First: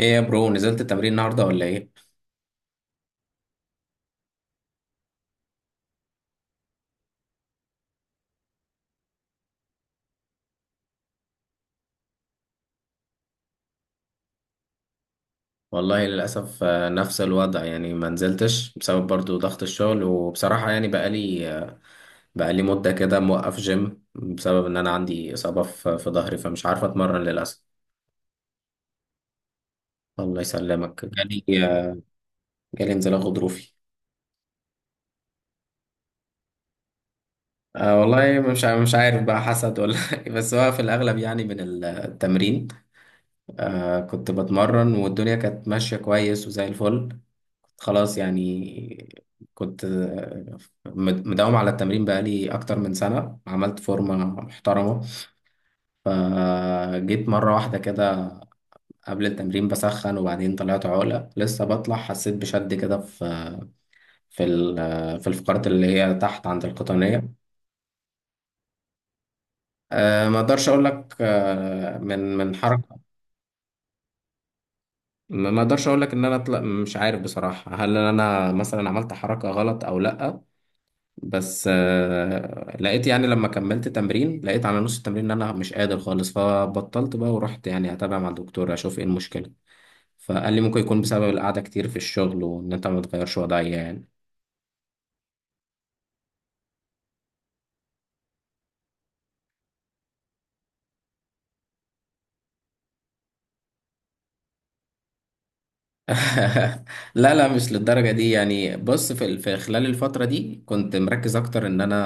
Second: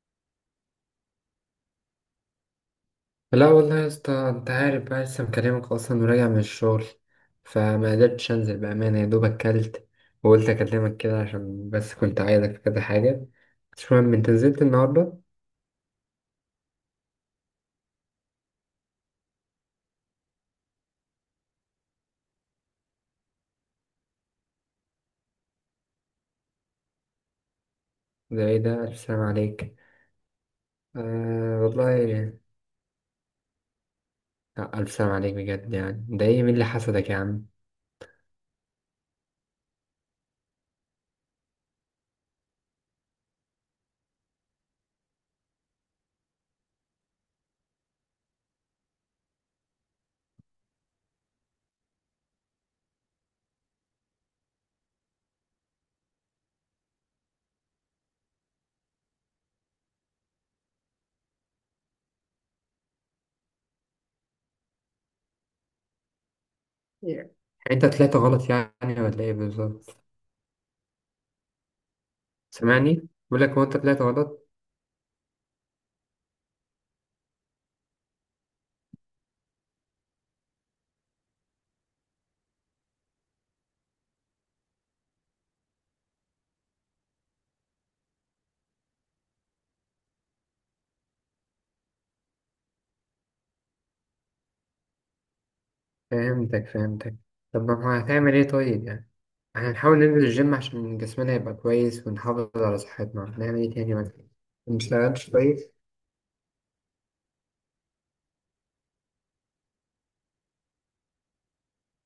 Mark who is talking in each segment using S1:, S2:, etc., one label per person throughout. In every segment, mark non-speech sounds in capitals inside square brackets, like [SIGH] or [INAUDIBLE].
S1: ايه يا برو، نزلت التمرين النهارده ولا ايه؟
S2: لا والله يا اسطى، انت عارف بقى لسه مكلمك اصلا وراجع من الشغل، فما قدرتش انزل. بامانه يا دوب اكلت وقلت اكلمك كده عشان بس كنت عايزك في كذا حاجه. مش مهم، انت نزلت النهارده؟
S1: والله للاسف. نفس الوضع يعني، ما نزلتش بسبب برضو ضغط الشغل. وبصراحه يعني بقالي مده كده موقف جيم، بسبب ان انا عندي اصابه في ظهري، فمش عارف اتمرن للاسف.
S2: ده ايه ده، الف سلام عليك.
S1: الله يسلمك،
S2: آه
S1: آه،
S2: والله.
S1: جالي انزلاق غضروفي.
S2: لا، الف سلام عليك بجد، يعني ده ايه، مين اللي حسدك يا عم؟
S1: أه، والله مش عارف بقى، حسد ولا [LAUGHS] بس هو في الاغلب يعني من التمرين. أه، كنت بتمرن والدنيا كانت ماشيه كويس وزي الفل. خلاص يعني، كنت مداوم على التمرين بقالي أكتر من سنة، عملت فورمة محترمة. فجيت مرة واحدة كده قبل التمرين بسخن، وبعدين طلعت عقلة، لسه بطلع حسيت بشد كده في في الفقرات اللي هي تحت عند القطنية.
S2: يعني انت طلعت غلط يعني ولا ايه بالظبط؟
S1: ما اقدرش اقول لك، من حركة.
S2: سامعني، بقول لك هو انت طلعت غلط؟
S1: ما اقدرش اقول لك ان انا طلع، مش عارف بصراحة هل انا مثلا عملت حركة غلط او لا. بس لقيت يعني، لما كملت تمرين لقيت على نص التمرين ان انا مش قادر خالص، فبطلت بقى ورحت يعني اتابع مع الدكتور اشوف ايه المشكلة. فقال لي ممكن يكون بسبب القعدة كتير في الشغل، وان انت ما تغيرش وضعية يعني.
S2: فهمتك فهمتك. طب ما هو هتعمل ايه طيب يعني؟ احنا نحاول ننزل الجيم عشان جسمنا يبقى كويس ونحافظ على صحتنا، هنعمل ايه تاني مثلا؟ ما نشتغلش كويس.
S1: [LAUGHS] لا، لا، مش للدرجة دي يعني. بص، في خلال الفترة دي كنت مركز أكتر إن أنا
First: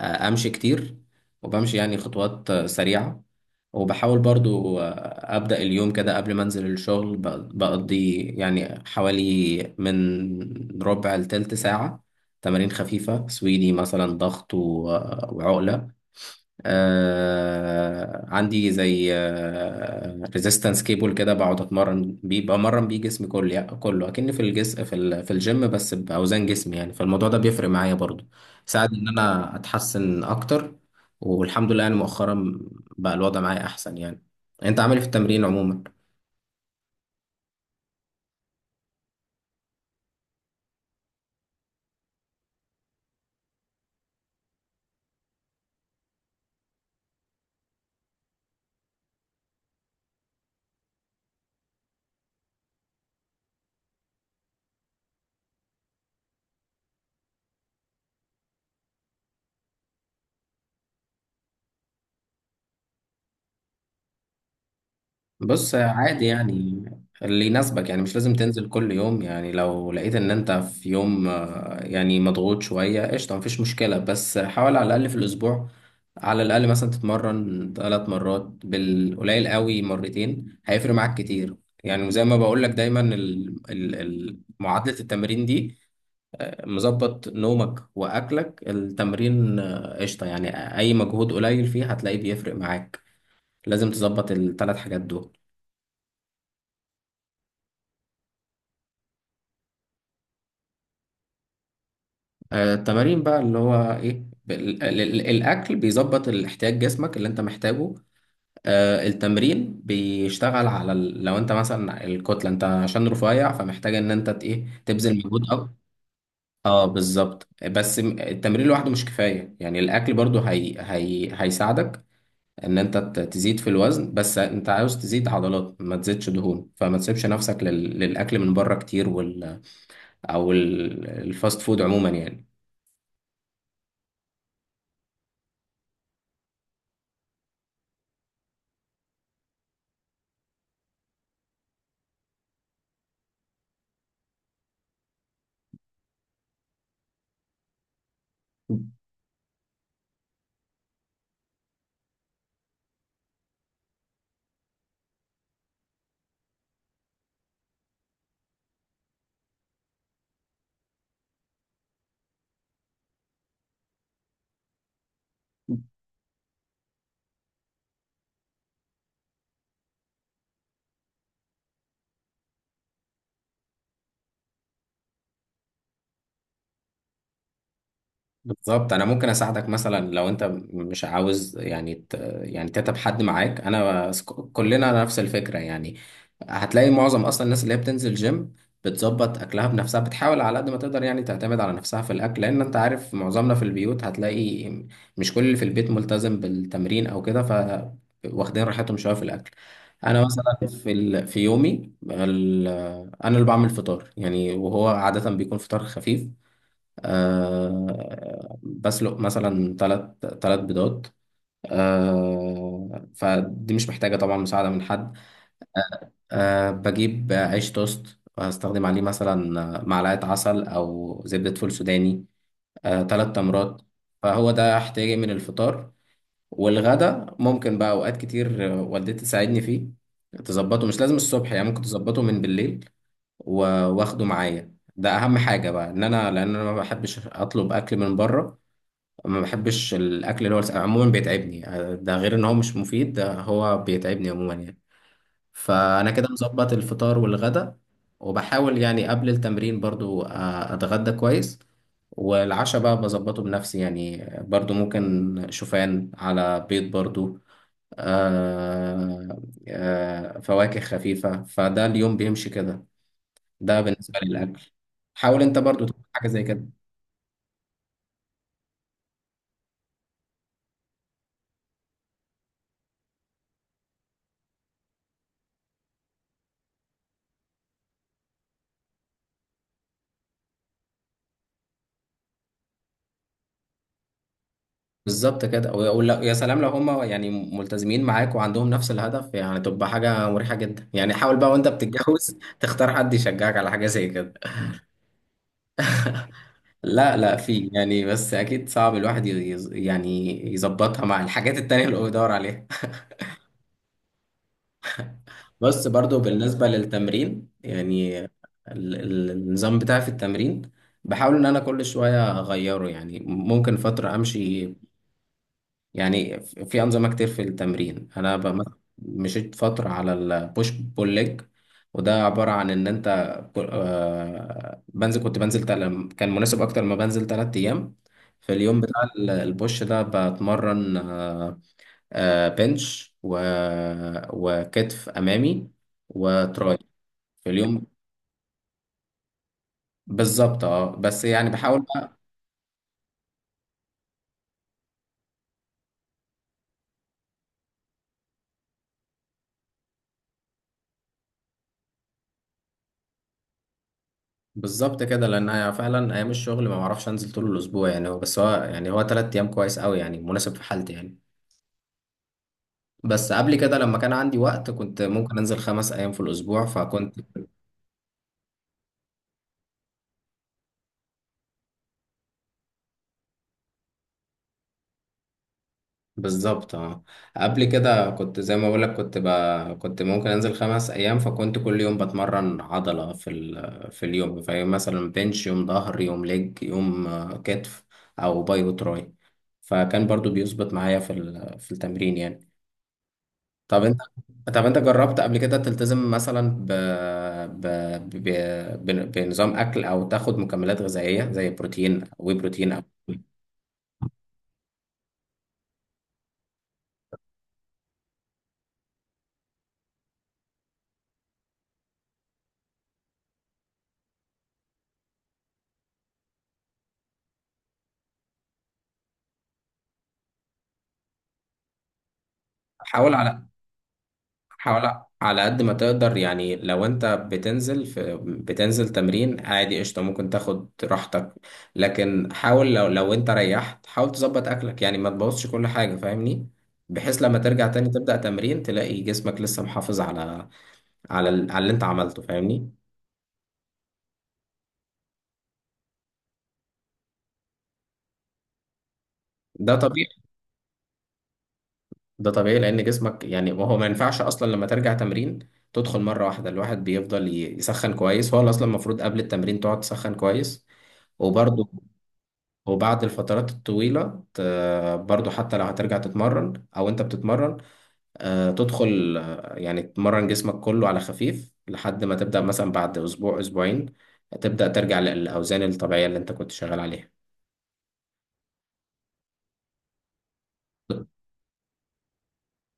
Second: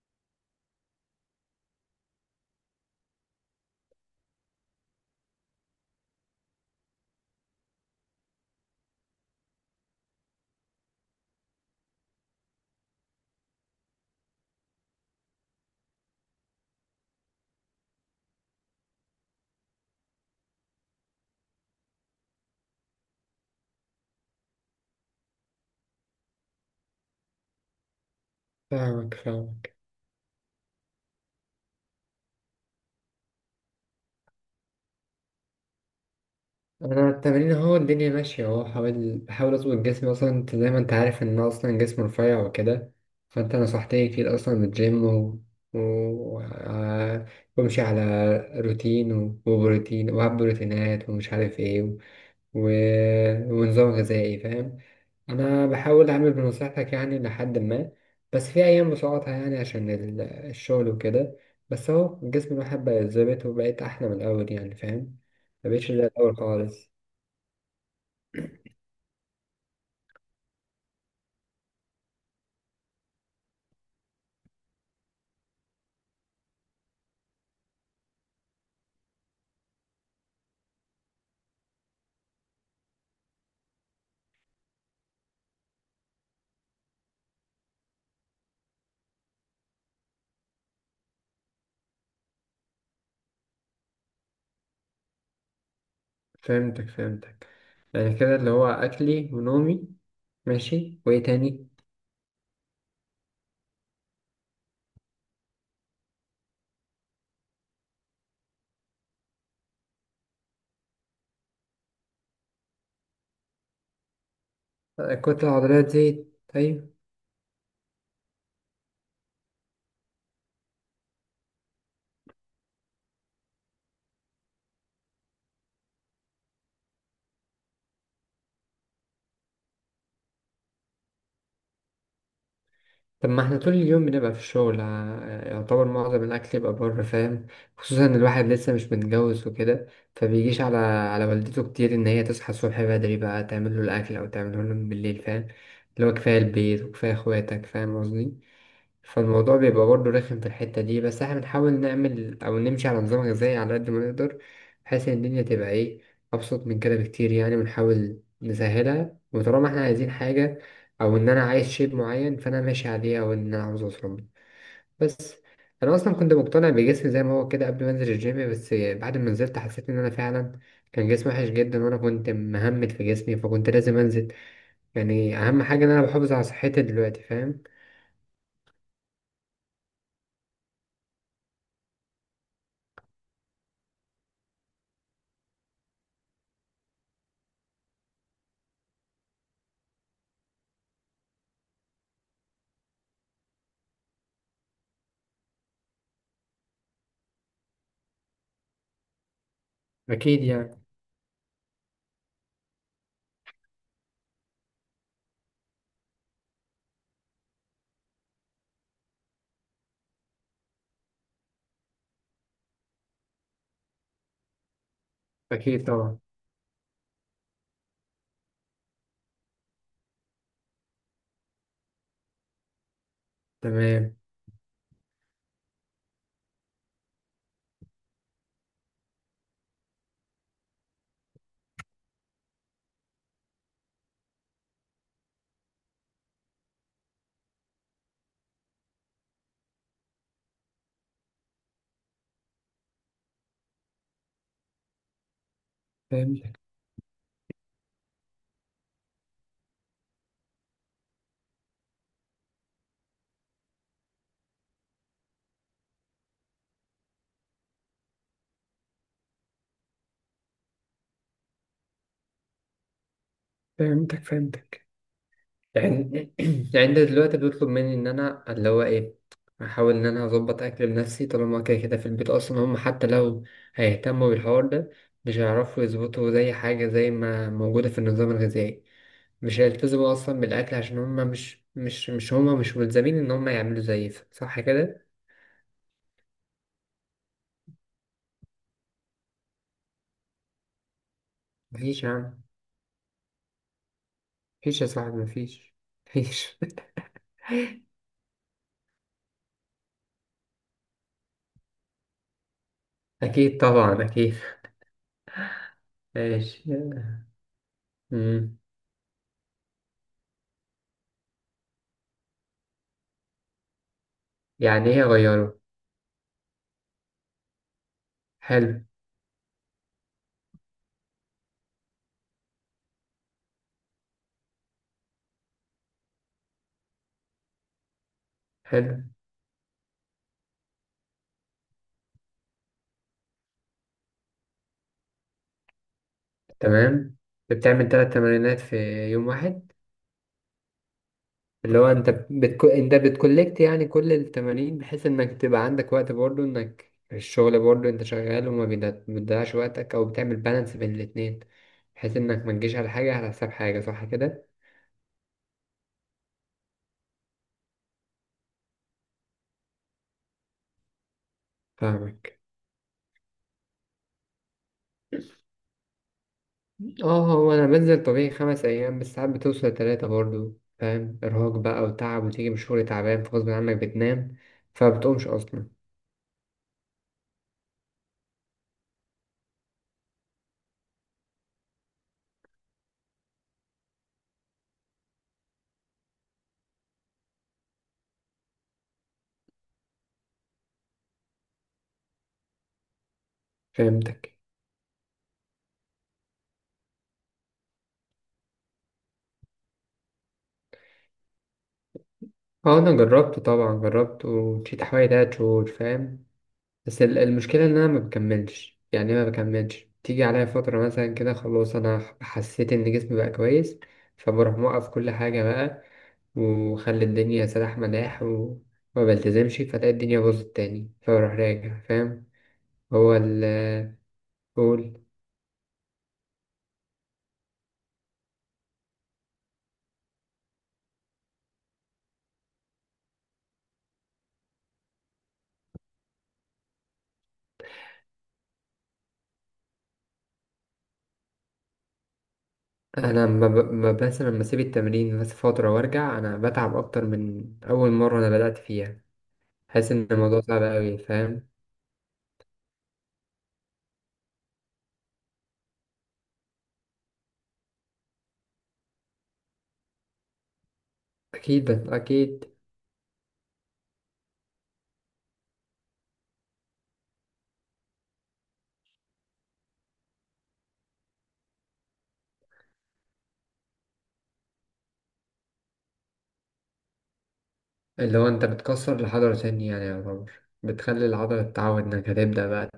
S1: أمشي كتير، وبمشي يعني خطوات سريعة. وبحاول برضو أبدأ اليوم كده قبل ما أنزل الشغل، بقضي يعني حوالي من ربع لتلت ساعة تمارين خفيفة، سويدي مثلا، ضغط وعقلة. عندي زي ريزيستنس كيبل كده، بقعد اتمرن بيه، بمرن بيه جسمي كله يعني، كله اكني في الجس في ال... في الجيم، بس باوزان جسمي يعني. فالموضوع ده بيفرق معايا برضو، ساعد ان
S2: فاهمك
S1: انا
S2: فاهمك.
S1: اتحسن اكتر. والحمد لله يعني مؤخرا بقى الوضع معايا احسن يعني. انت عامل إيه في التمرين عموما؟
S2: انا التمرين اهو الدنيا ماشيه اهو، حاول بحاول اظبط جسمي، اصلا انت زي ما انت عارف ان أنا اصلا جسمي رفيع وكده. فانت نصحتني كتير اصلا بالجيم و... و... آه، وامشي على روتين وبروتين، وهب بروتينات ومش عارف ايه و... ونظام غذائي، فاهم. انا بحاول اعمل بنصيحتك يعني لحد ما، بس في ايام بسقطها يعني عشان الشغل وكده. بس اهو جسم الواحد بقى اتظبط وبقيت احلى من الاول، يعني فاهم،
S1: بص،
S2: مبقتش زي
S1: عادي
S2: الاول
S1: يعني،
S2: خالص.
S1: اللي يناسبك يعني. مش لازم تنزل كل يوم يعني، لو لقيت ان انت في يوم يعني مضغوط شوية قشطة، مفيش مشكلة. بس حاول على الأقل في الأسبوع، على الأقل مثلا تتمرن ثلاث مرات، بالقليل قوي مرتين، هيفرق معاك كتير. يعني وزي ما بقول لك دايما، معادلة التمرين دي، مظبط نومك وأكلك التمرين، قشطة. يعني أي مجهود قليل فيه هتلاقيه بيفرق معاك. لازم تظبط الثلاث حاجات دول.
S2: فهمتك فهمتك. يعني كده اللي هو اكلي ونومي، ماشي، وايه تاني؟
S1: التمارين بقى اللي هو ايه، الاكل بيظبط الاحتياج جسمك اللي انت محتاجه. التمرين بيشتغل على لو انت مثلا الكتله، انت عشان رفيع فمحتاج ان انت ت- ايه تبذل
S2: الكتله
S1: مجهود أو...
S2: العضليه تزيد،
S1: اه،
S2: طيب.
S1: بالظبط. بس التمرين لوحده مش كفايه يعني، الاكل برضو هيساعدك ان انت تزيد في الوزن. بس انت عاوز تزيد عضلات ما تزيدش دهون، فما تسيبش نفسك للاكل من بره كتير او الفاست فود عموما يعني.
S2: طب ما احنا طول اليوم بنبقى في الشغل، يعتبر معظم الأكل يبقى بره، فاهم. خصوصا إن الواحد لسه مش متجوز وكده، فبيجيش على على والدته كتير إن هي تصحى الصبح بدري بقى تعمل له الأكل أو تعمله له بالليل، فاهم. اللي هو كفاية البيت وكفاية إخواتك، فاهم قصدي؟ فالموضوع بيبقى برضه رخم في الحتة دي، بس احنا بنحاول نعمل أو نمشي على نظام غذائي على قد ما نقدر، بحيث إن الدنيا تبقى إيه، أبسط من كده بكتير. يعني بنحاول نسهلها، وطالما احنا عايزين حاجة أو إن أنا عايز شيب معين فأنا ماشي عليه، أو إن أنا عاوز أوصل له. بس أنا أصلا كنت مقتنع بجسمي زي ما هو كده قبل ما أنزل الجيم، بس بعد ما نزلت حسيت إن أنا فعلا كان جسمي وحش جدا، وأنا كنت مهمل في جسمي فكنت لازم أنزل. يعني أهم حاجة إن أنا بحافظ على صحتي دلوقتي، فاهم.
S1: بالظبط، انا ممكن اساعدك مثلا، لو انت مش عاوز يعني يعني تتعب حد معاك، انا كلنا نفس الفكره يعني. هتلاقي معظم اصلا الناس اللي هي بتنزل جيم بتظبط اكلها بنفسها، بتحاول على قد ما تقدر يعني تعتمد على نفسها في الاكل، لان انت عارف معظمنا في البيوت هتلاقي مش كل اللي في البيت ملتزم بالتمرين او كده، ف واخدين راحتهم شويه في الاكل. انا
S2: أكيد
S1: مثلا
S2: يعني.
S1: في يومي انا اللي بعمل فطار يعني، وهو عاده بيكون فطار خفيف. بسلق مثلا ثلاث بيضات. فدي مش محتاجة طبعا مساعدة من حد.
S2: أكيد طبعا.
S1: بجيب عيش توست هستخدم عليه مثلا معلقة عسل أو زبدة فول سوداني، ثلاث تمرات.
S2: تمام.
S1: فهو ده احتياجي من الفطار. والغدا ممكن بقى أوقات كتير والدتي تساعدني فيه، تظبطه. مش لازم الصبح يعني، ممكن تظبطه من بالليل واخده معايا. ده اهم حاجه بقى ان انا لان انا ما بحبش اطلب اكل من بره. ما بحبش الاكل اللي هو عموما بيتعبني، ده غير ان هو مش مفيد، ده هو بيتعبني عموما يعني. فانا كده
S2: فهمتك
S1: مظبط الفطار والغدا. وبحاول يعني قبل التمرين برضو اتغدى كويس. والعشاء بقى بظبطه بنفسي يعني، برضو ممكن شوفان على بيض برضو، آه فواكه خفيفة، فده اليوم بيمشي كده. ده بالنسبة
S2: فهمتك
S1: للأكل،
S2: فهمتك.
S1: حاول انت برضو تعمل حاجة
S2: يعني
S1: زي كده.
S2: [CLEARS THROAT] يعني انت دلوقتي بيطلب مني ان انا اللي هو ايه، احاول ان انا اظبط اكل لنفسي، طالما كده كده في البيت اصلا هم حتى لو هيهتموا بالحوار ده، مش هيعرفوا يظبطوا زي حاجة زي ما موجودة في النظام الغذائي. مش هيلتزموا اصلا بالاكل عشان هم مش هم مش ملزمين ان هم يعملوا زي صح كده.
S1: بالظبط كده، ويا سلام لو هم يعني ملتزمين معاك وعندهم نفس الهدف، يعني تبقى حاجة مريحة جدا يعني. حاول بقى وانت
S2: مفيش يا
S1: بتتجوز
S2: عم،
S1: [LAUGHS] تختار حد يشجعك على حاجة زي كده.
S2: مفيش يا صاحبي، مفيش، مفيش.
S1: لا، لا، في
S2: [LAUGHS]
S1: يعني، بس اكيد صعب الواحد يعني يظبطها مع الحاجات التانية اللي هو بيدور عليها.
S2: اكيد طبعا، اكيد.
S1: [LAUGHS] بس برضو
S2: ماشي.
S1: بالنسبة للتمرين يعني،
S2: مم.
S1: النظام بتاعي في التمرين بحاول ان انا كل شوية اغيره يعني، ممكن فترة امشي
S2: يعني ايه اغيره؟
S1: يعني، في أنظمة كتير في التمرين. أنا مثلاً
S2: حلو.
S1: مشيت فترة على البوش بول ليج. وده عبارة عن إن أنت كنت بنزل كان مناسب أكتر ما بنزل 3 أيام. في اليوم
S2: حلو.
S1: بتاع البوش ده بتمرن، بنش وكتف أمامي وتراي
S2: تمام.
S1: في اليوم.
S2: بتعمل ثلاث تمرينات في يوم واحد؟
S1: بالظبط اه، بس يعني
S2: اللي
S1: بحاول.
S2: هو انت انت بتكولكت يعني كل التمارين، بحيث انك تبقى عندك وقت برضه، انك الشغل برضه انت شغال وما بتضيعش وقتك، او بتعمل بالانس بين الاتنين، بحيث انك ما تجيش على حاجة على حساب حاجة، صح كده؟
S1: بالظبط كده، لان أنا فعلا ايام الشغل ما بعرفش انزل طول الاسبوع يعني. هو 3 ايام كويس قوي يعني، مناسب في حالتي يعني.
S2: فاهمك.
S1: بس قبل كده لما كان عندي وقت كنت ممكن انزل 5 ايام في الاسبوع، فكنت.
S2: اه، هو انا بنزل طبيعي خمس ايام، بس ساعات بتوصل تلاتة برضه، فاهم ارهاق بقى وتعب، وتيجي من الشغل تعبان فغصب عنك بتنام، فبتقومش اصلا.
S1: بالظبط اه، قبل كده كنت زي ما بقولك، كنت ممكن انزل خمس ايام، فكنت كل يوم بتمرن عضلة في اليوم. فيوم مثلا بنش، يوم ظهر، يوم ليج، يوم كتف او باي وتراي. فكان برضو بيظبط معايا في التمرين يعني. طب انت،
S2: فهمتك.
S1: جربت قبل كده تلتزم مثلا ب... ب... بنظام اكل او تاخد مكملات غذائيه زي بروتين
S2: اه
S1: او...
S2: انا جربته، طبعا جربته وفي تحوالي تلات شهور، فاهم. بس المشكله ان انا ما بكملش، يعني إيه ما بكملش، تيجي عليا فتره مثلا كده، خلاص انا حسيت ان جسمي بقى كويس، فبروح موقف كل حاجه بقى، وخلي الدنيا سلاح مداح، وما بلتزمش، فتلاقي الدنيا باظت تاني، فبروح راجع، فاهم.
S1: حاول
S2: هو
S1: على
S2: ال قول
S1: حاول على قد ما تقدر يعني. لو انت بتنزل تمرين عادي قشطه، ممكن تاخد راحتك. لكن حاول، لو انت ريحت، حاول تظبط اكلك يعني، ما تبوظش كل حاجه، فاهمني؟ بحيث لما ترجع تاني تبدأ تمرين تلاقي جسمك لسه محافظ على اللي انت عملته، فاهمني؟
S2: انا ما ب... ما بس لما اسيب التمرين بس فتره وارجع، انا بتعب اكتر من اول مره انا بدات فيها.
S1: ده
S2: حاسس ان
S1: طبيعي.
S2: الموضوع صعب قوي، فاهم.
S1: ده طبيعي، لان جسمك يعني، ما هو ما ينفعش اصلا لما ترجع تمرين تدخل مره واحده. الواحد بيفضل يسخن كويس، هو اصلا المفروض قبل التمرين تقعد تسخن كويس. وبرده
S2: أكيد أكيد.
S1: وبعد الفترات الطويله، برضه حتى لو هترجع تتمرن او انت بتتمرن، تدخل يعني تمرن جسمك كله على خفيف، لحد ما تبدا مثلا بعد اسبوع اسبوعين تبدا ترجع للاوزان الطبيعيه اللي انت كنت شغال عليها.
S2: اللي هو أنت بتكسر العضلة تاني، يعني يعتبر بتخلي العضلة تتعود إنك هتبدأ بقى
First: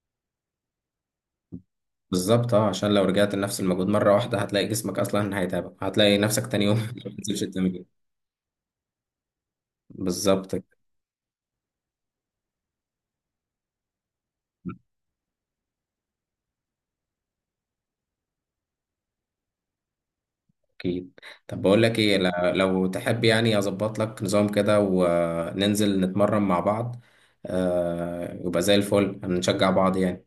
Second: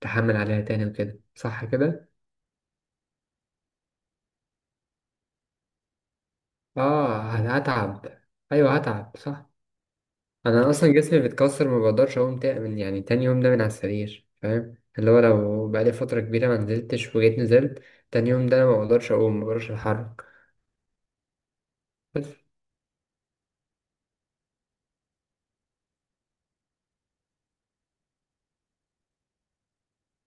S2: تحمل عليها تاني وكده، صح كده؟
S1: بالظبط اه، عشان لو رجعت لنفس المجهود مره واحده هتلاقي جسمك اصلا هيتعبك، هتلاقي نفسك تاني يوم [LAUGHS] ما
S2: آه
S1: بتنزلش التمرين.
S2: هتعب. أيوه هتعب، صح.
S1: بالظبط
S2: أنا
S1: كده.
S2: أصلا جسمي بيتكسر، ما بقدرش أقوم من يعني تاني يوم ده من على السرير، فاهم، اللي هو لو بقالي فترة كبيرة ما نزلتش وجيت نزلت، تاني يوم ده أنا ما بقدرش أقوم، ما بقدرش أتحرك.
S1: اكيد. طب بقول لك ايه،
S2: بس.
S1: لو تحب يعني اظبط لك نظام كده وننزل نتمرن مع بعض، يبقى زي الفل، هنشجع بعض يعني.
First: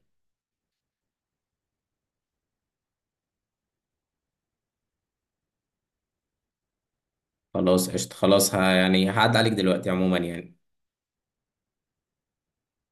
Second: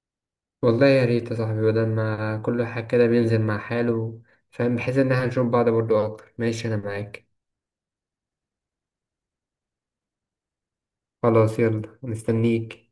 S2: والله يا ريت يا صاحبي، بدل ما كل واحد كده بينزل مع حاله، فاهم، بحيث إن احنا نشوف بعض برضه أكتر. ماشي، أنا معاك.
S1: خلاص قشطة، خلاص، يعني هعد عليك دلوقتي عموما يعني.
S2: خلاص يلا، مستنيك.